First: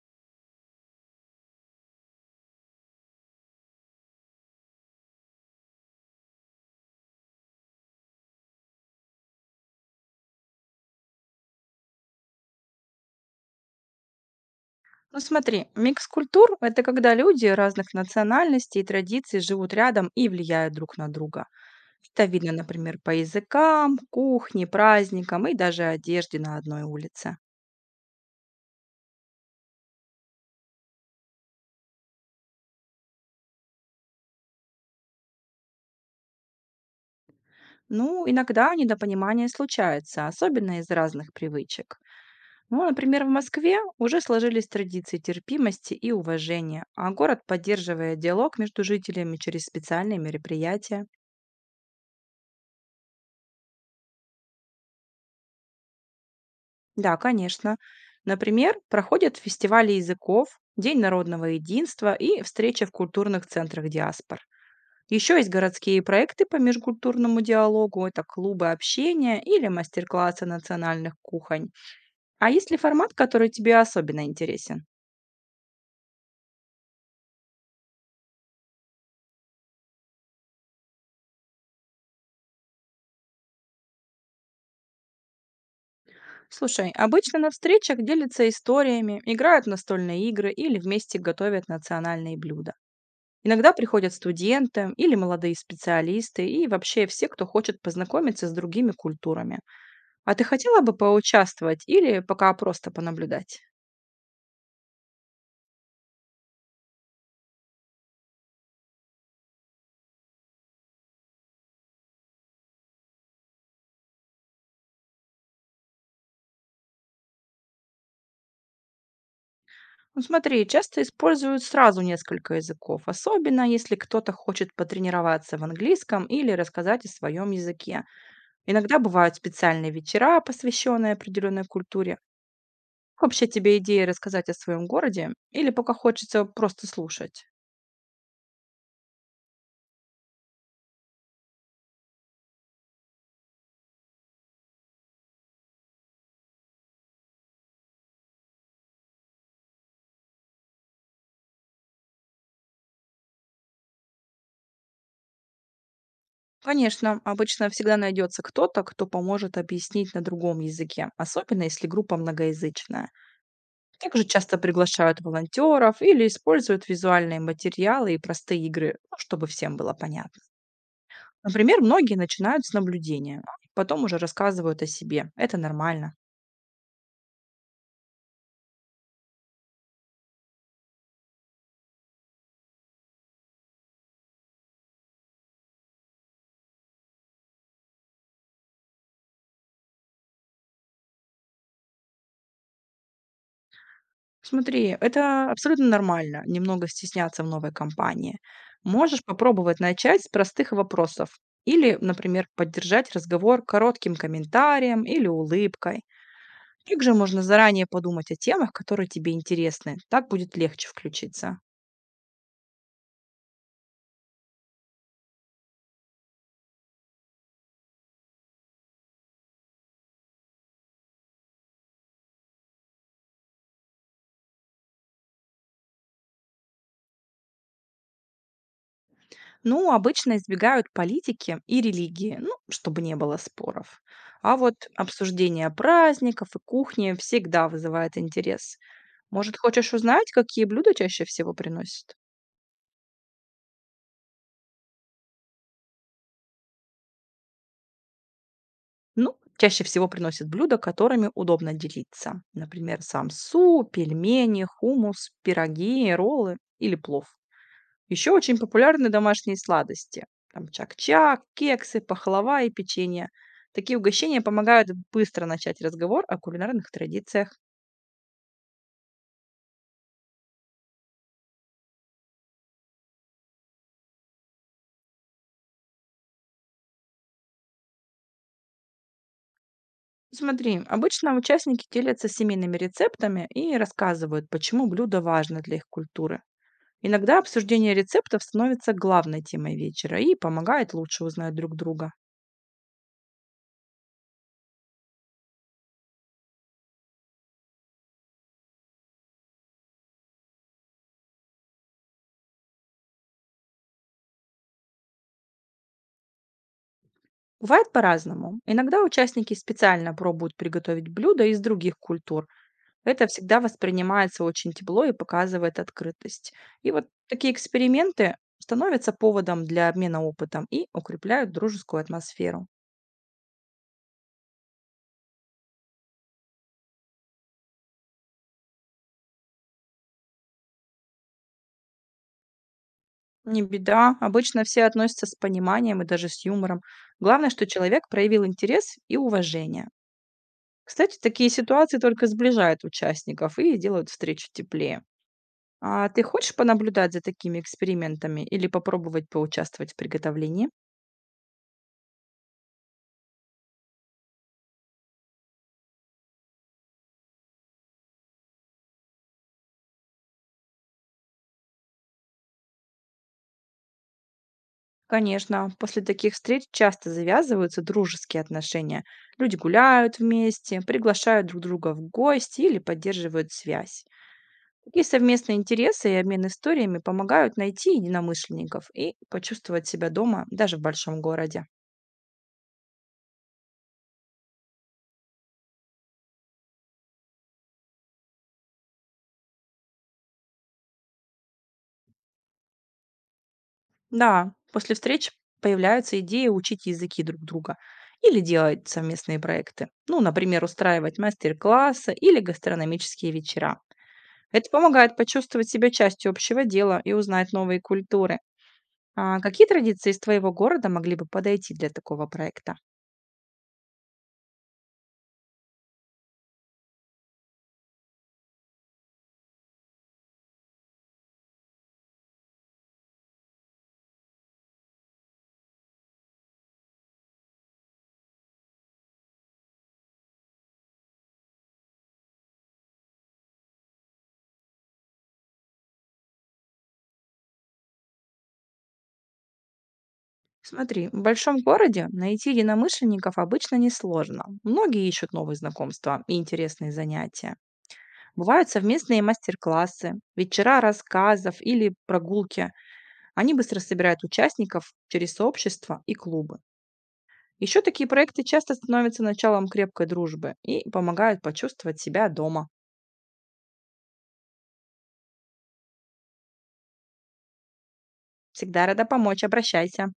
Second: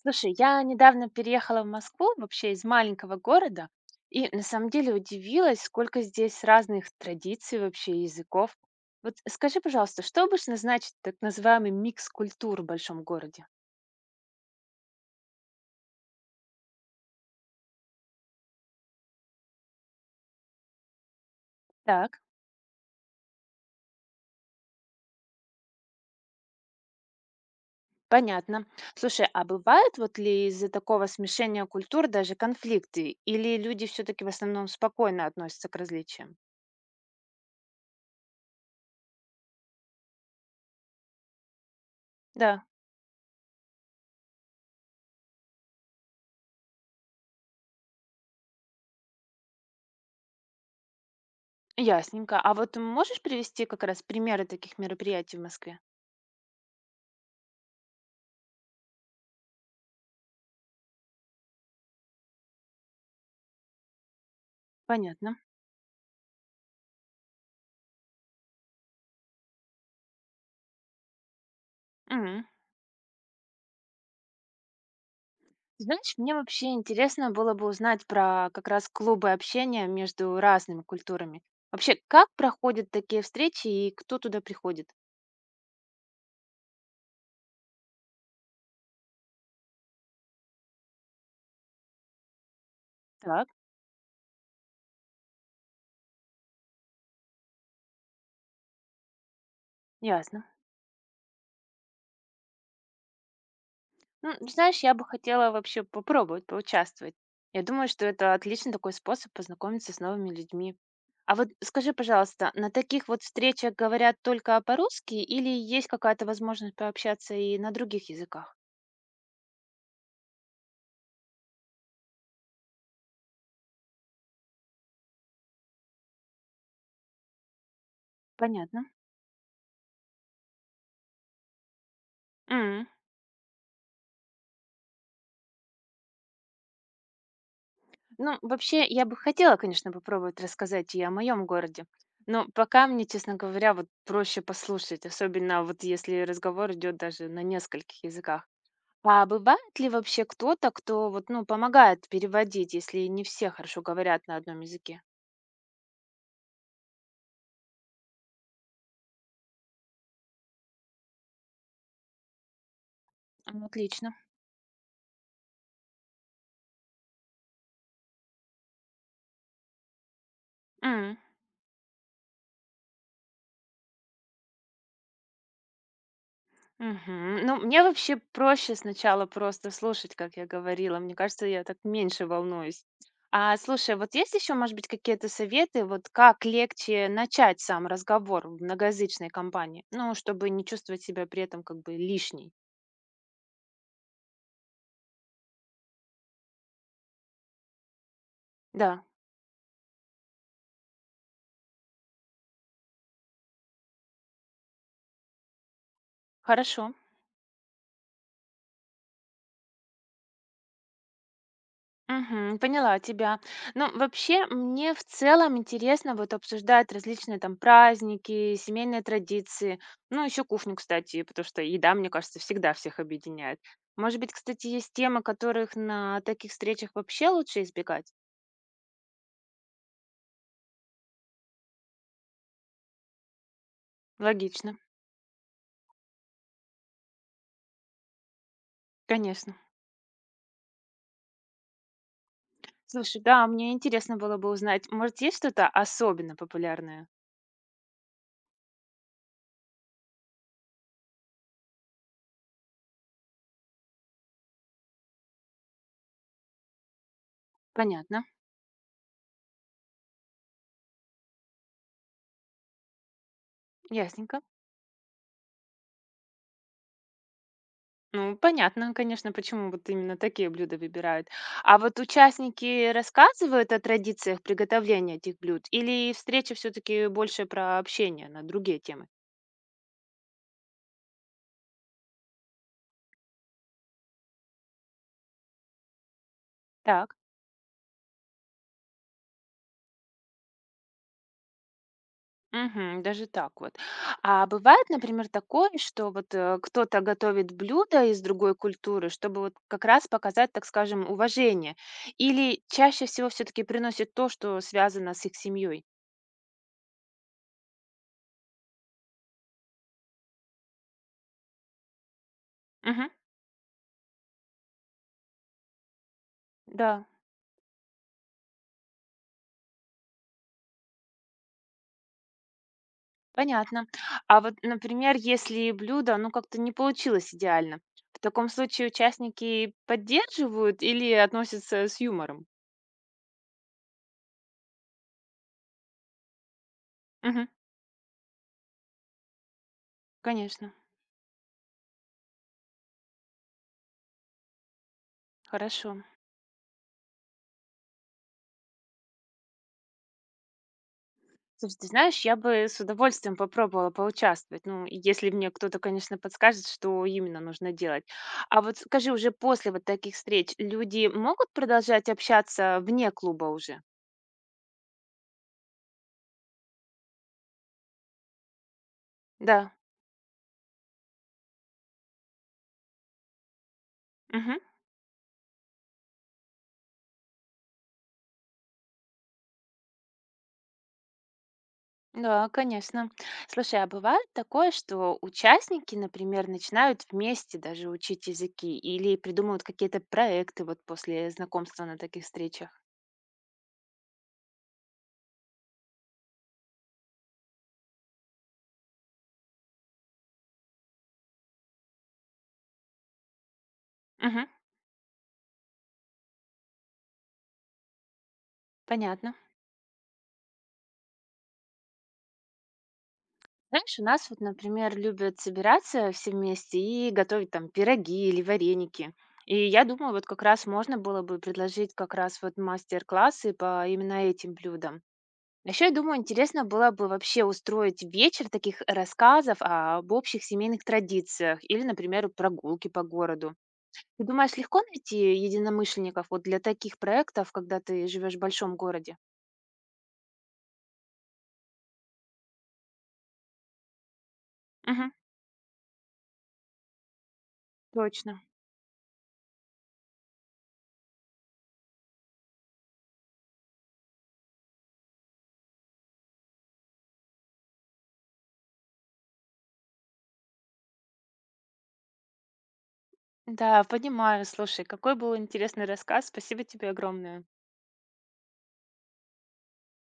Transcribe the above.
Слушай, я недавно переехала в Москву, вообще из маленького города, и на самом деле удивилась, сколько здесь разных традиций вообще и языков. Вот скажи, пожалуйста, что обычно значит так называемый микс культур в большом городе? Ну смотри, микс культур– это когда люди разных национальностей и традиций живут рядом и влияют друг на друга. Так, Это видно, например, по языкам, кухне, праздникам и даже одежде на одной улице. понятно. Слушай, а бывают вот ли из-за такого смешения культур даже конфликты, или люди все-таки в основном спокойно относятся к различиям? Ну, иногда недопонимание случается, особенно из разных привычек. Да, Ну, например, в Москве уже сложились традиции терпимости и уважения, а город поддерживает диалог между жителями через специальные мероприятия. ясненько. А вот можешь привести как раз примеры таких мероприятий в Москве? Да, конечно. Например, проходят фестивали языков, День народного единства и встречи в культурных центрах диаспор. Еще Понятно. есть городские проекты по межкультурному диалогу, это клубы общения или мастер-классы национальных кухонь. Мгм. А есть ли формат, который тебе особенно интересен? Знаешь, мне вообще интересно было бы узнать про как раз клубы общения между разными культурами. Вообще, как проходят такие встречи и кто туда приходит? Слушай, обычно на встречах делятся историями, играют в настольные игры или вместе готовят национальные блюда. Так, Иногда приходят студенты или молодые специалисты, и вообще все, кто хочет познакомиться с другими культурами. А ты ясно. хотела бы поучаствовать или пока просто понаблюдать? Ну, знаешь, я бы хотела вообще попробовать поучаствовать. Я думаю, что это отличный такой способ познакомиться с новыми людьми. А вот скажи, пожалуйста, на таких вот встречах говорят только по-русски или есть какая-то возможность пообщаться и на других языках? Ну, смотри, часто используют сразу несколько языков, особенно если кто-то хочет потренироваться в английском или рассказать о своем языке. Понятно. Иногда бывают специальные вечера, посвященные определенной культуре. Как вообще тебе идея рассказать о своем городе или пока хочется просто слушать? Ну, вообще, я бы хотела, конечно, попробовать рассказать и о моем городе. Но пока мне, честно говоря, вот проще послушать, особенно вот если разговор идет даже на нескольких языках. А бывает ли вообще кто-то, кто вот, ну, помогает переводить, если не все хорошо говорят на одном языке? Конечно, обычно всегда найдется кто-то, кто поможет объяснить на другом языке, особенно если группа многоязычная. М, отлично. Также часто приглашают волонтеров или используют визуальные материалы и простые игры, ну, чтобы всем было понятно. Например, многие начинают с наблюдения, а потом уже рассказывают о себе. Это нормально. Мгм. Ну, мне вообще проще сначала просто слушать, как я говорила. Мне кажется, я так меньше волнуюсь. А слушай, вот есть еще, может быть, какие-то советы, вот как легче начать сам разговор в многоязычной компании? Ну, чтобы не чувствовать себя при этом как бы лишней. Смотри, это абсолютно нормально, немного стесняться в новой компании. Да, Можешь попробовать начать с простых вопросов. Или, например, поддержать разговор коротким комментарием или улыбкой. хорошо. Также можно заранее подумать о темах, которые тебе интересны. Так будет легче включиться. Мгм. Поняла тебя. Ну, вообще, мне в целом интересно вот обсуждать различные там праздники, семейные традиции, ну, еще кухню, кстати, потому что еда, мне кажется, всегда всех объединяет. Может быть, кстати, есть темы, которых на таких встречах вообще лучше избегать? Ну, обычно избегают политики и религии, ну, чтобы не было споров. А Логично, вот обсуждение праздников и кухни всегда вызывает интерес. конечно. Может, хочешь узнать, какие блюда чаще всего приносят? Слушай, да, мне интересно было бы узнать, может, есть что-то особенно популярное? Ну, чаще всего приносят блюда, которыми удобно делиться. Например, самсу, пельмени, хумус, пироги, роллы или плов. Понятно, Еще очень популярны домашние сладости. Там чак-чак, кексы, пахлава и печенье. Такие угощения ясненько. помогают быстро начать разговор о кулинарных традициях. Ну, понятно, конечно, почему вот именно такие блюда выбирают. А вот участники рассказывают о традициях приготовления этих блюд или встреча все-таки больше про общение на другие темы? Смотри, обычно участники делятся семейными рецептами и рассказывают, почему блюдо важно для их культуры. Так. Иногда обсуждение рецептов становится главной темой вечера и помогает лучше узнать друг друга. Мгм, даже так вот. А бывает, например, такое, что вот кто-то готовит блюдо из другой культуры, чтобы вот как раз показать, так скажем, уважение, или чаще всего все-таки приносит то, что связано с их семьей? Бывает по-разному. Иногда участники специально пробуют приготовить блюда из других культур. Мгм, Это всегда воспринимается очень тепло и показывает открытость. И вот да. такие эксперименты становятся поводом для обмена опытом и укрепляют дружескую атмосферу. Понятно. А вот, например, если блюдо, ну, как-то не получилось идеально, в таком случае участники поддерживают или относятся с юмором? Не беда, обычно все относятся с пониманием и даже с юмором. Мгм. Главное, что человек проявил интерес и уважение. Конечно, Кстати, такие ситуации только сближают участников и делают встречу теплее. хорошо. А ты хочешь понаблюдать за такими экспериментами или попробовать поучаствовать в приготовлении? Слушай, ты знаешь, я бы с удовольствием попробовала поучаствовать, ну, и если мне кто-то, конечно, подскажет, что именно нужно делать. А вот скажи, уже после вот таких встреч люди могут продолжать общаться вне клуба уже? Конечно, после таких встреч часто завязываются дружеские отношения. Люди Да. гуляют вместе, приглашают друг друга в гости или поддерживают связь. Мгм. Такие совместные интересы и обмен историями помогают найти единомышленников и почувствовать себя дома даже в большом городе. Да, конечно. Слушай, а бывает такое, что участники, например, начинают вместе даже учить языки или придумывают какие-то проекты вот после знакомства на таких встречах? Да, после встреч появляются идеи учить языки друг друга или делать совместные проекты. Ну, например, устраивать мастер-классы или гастрономические вечера. Мгм, Это помогает почувствовать себя частью общего дела и узнать новые культуры. понятно. А какие традиции из твоего города могли бы подойти для такого проекта? Знаешь, у нас вот, например, любят собираться все вместе и готовить там пироги или вареники. И я думаю, вот как раз можно было бы предложить как раз вот мастер-классы по именно этим блюдам. Еще, я думаю, интересно было бы вообще устроить вечер таких рассказов об общих семейных традициях или, например, прогулки по городу. Ты думаешь, легко найти единомышленников вот для таких проектов, когда ты живешь в большом городе? Смотри, в большом городе найти единомышленников обычно несложно. Многие Мгм, ищут новые знакомства и интересные занятия. точно. Бывают совместные мастер-классы, вечера рассказов или прогулки. Они быстро собирают участников через сообщества и клубы. Еще такие проекты часто становятся началом крепкой дружбы и помогают почувствовать себя дома. Да, понимаю. Слушай, какой был интересный рассказ. Спасибо тебе огромное. Всегда рада помочь, обращайся.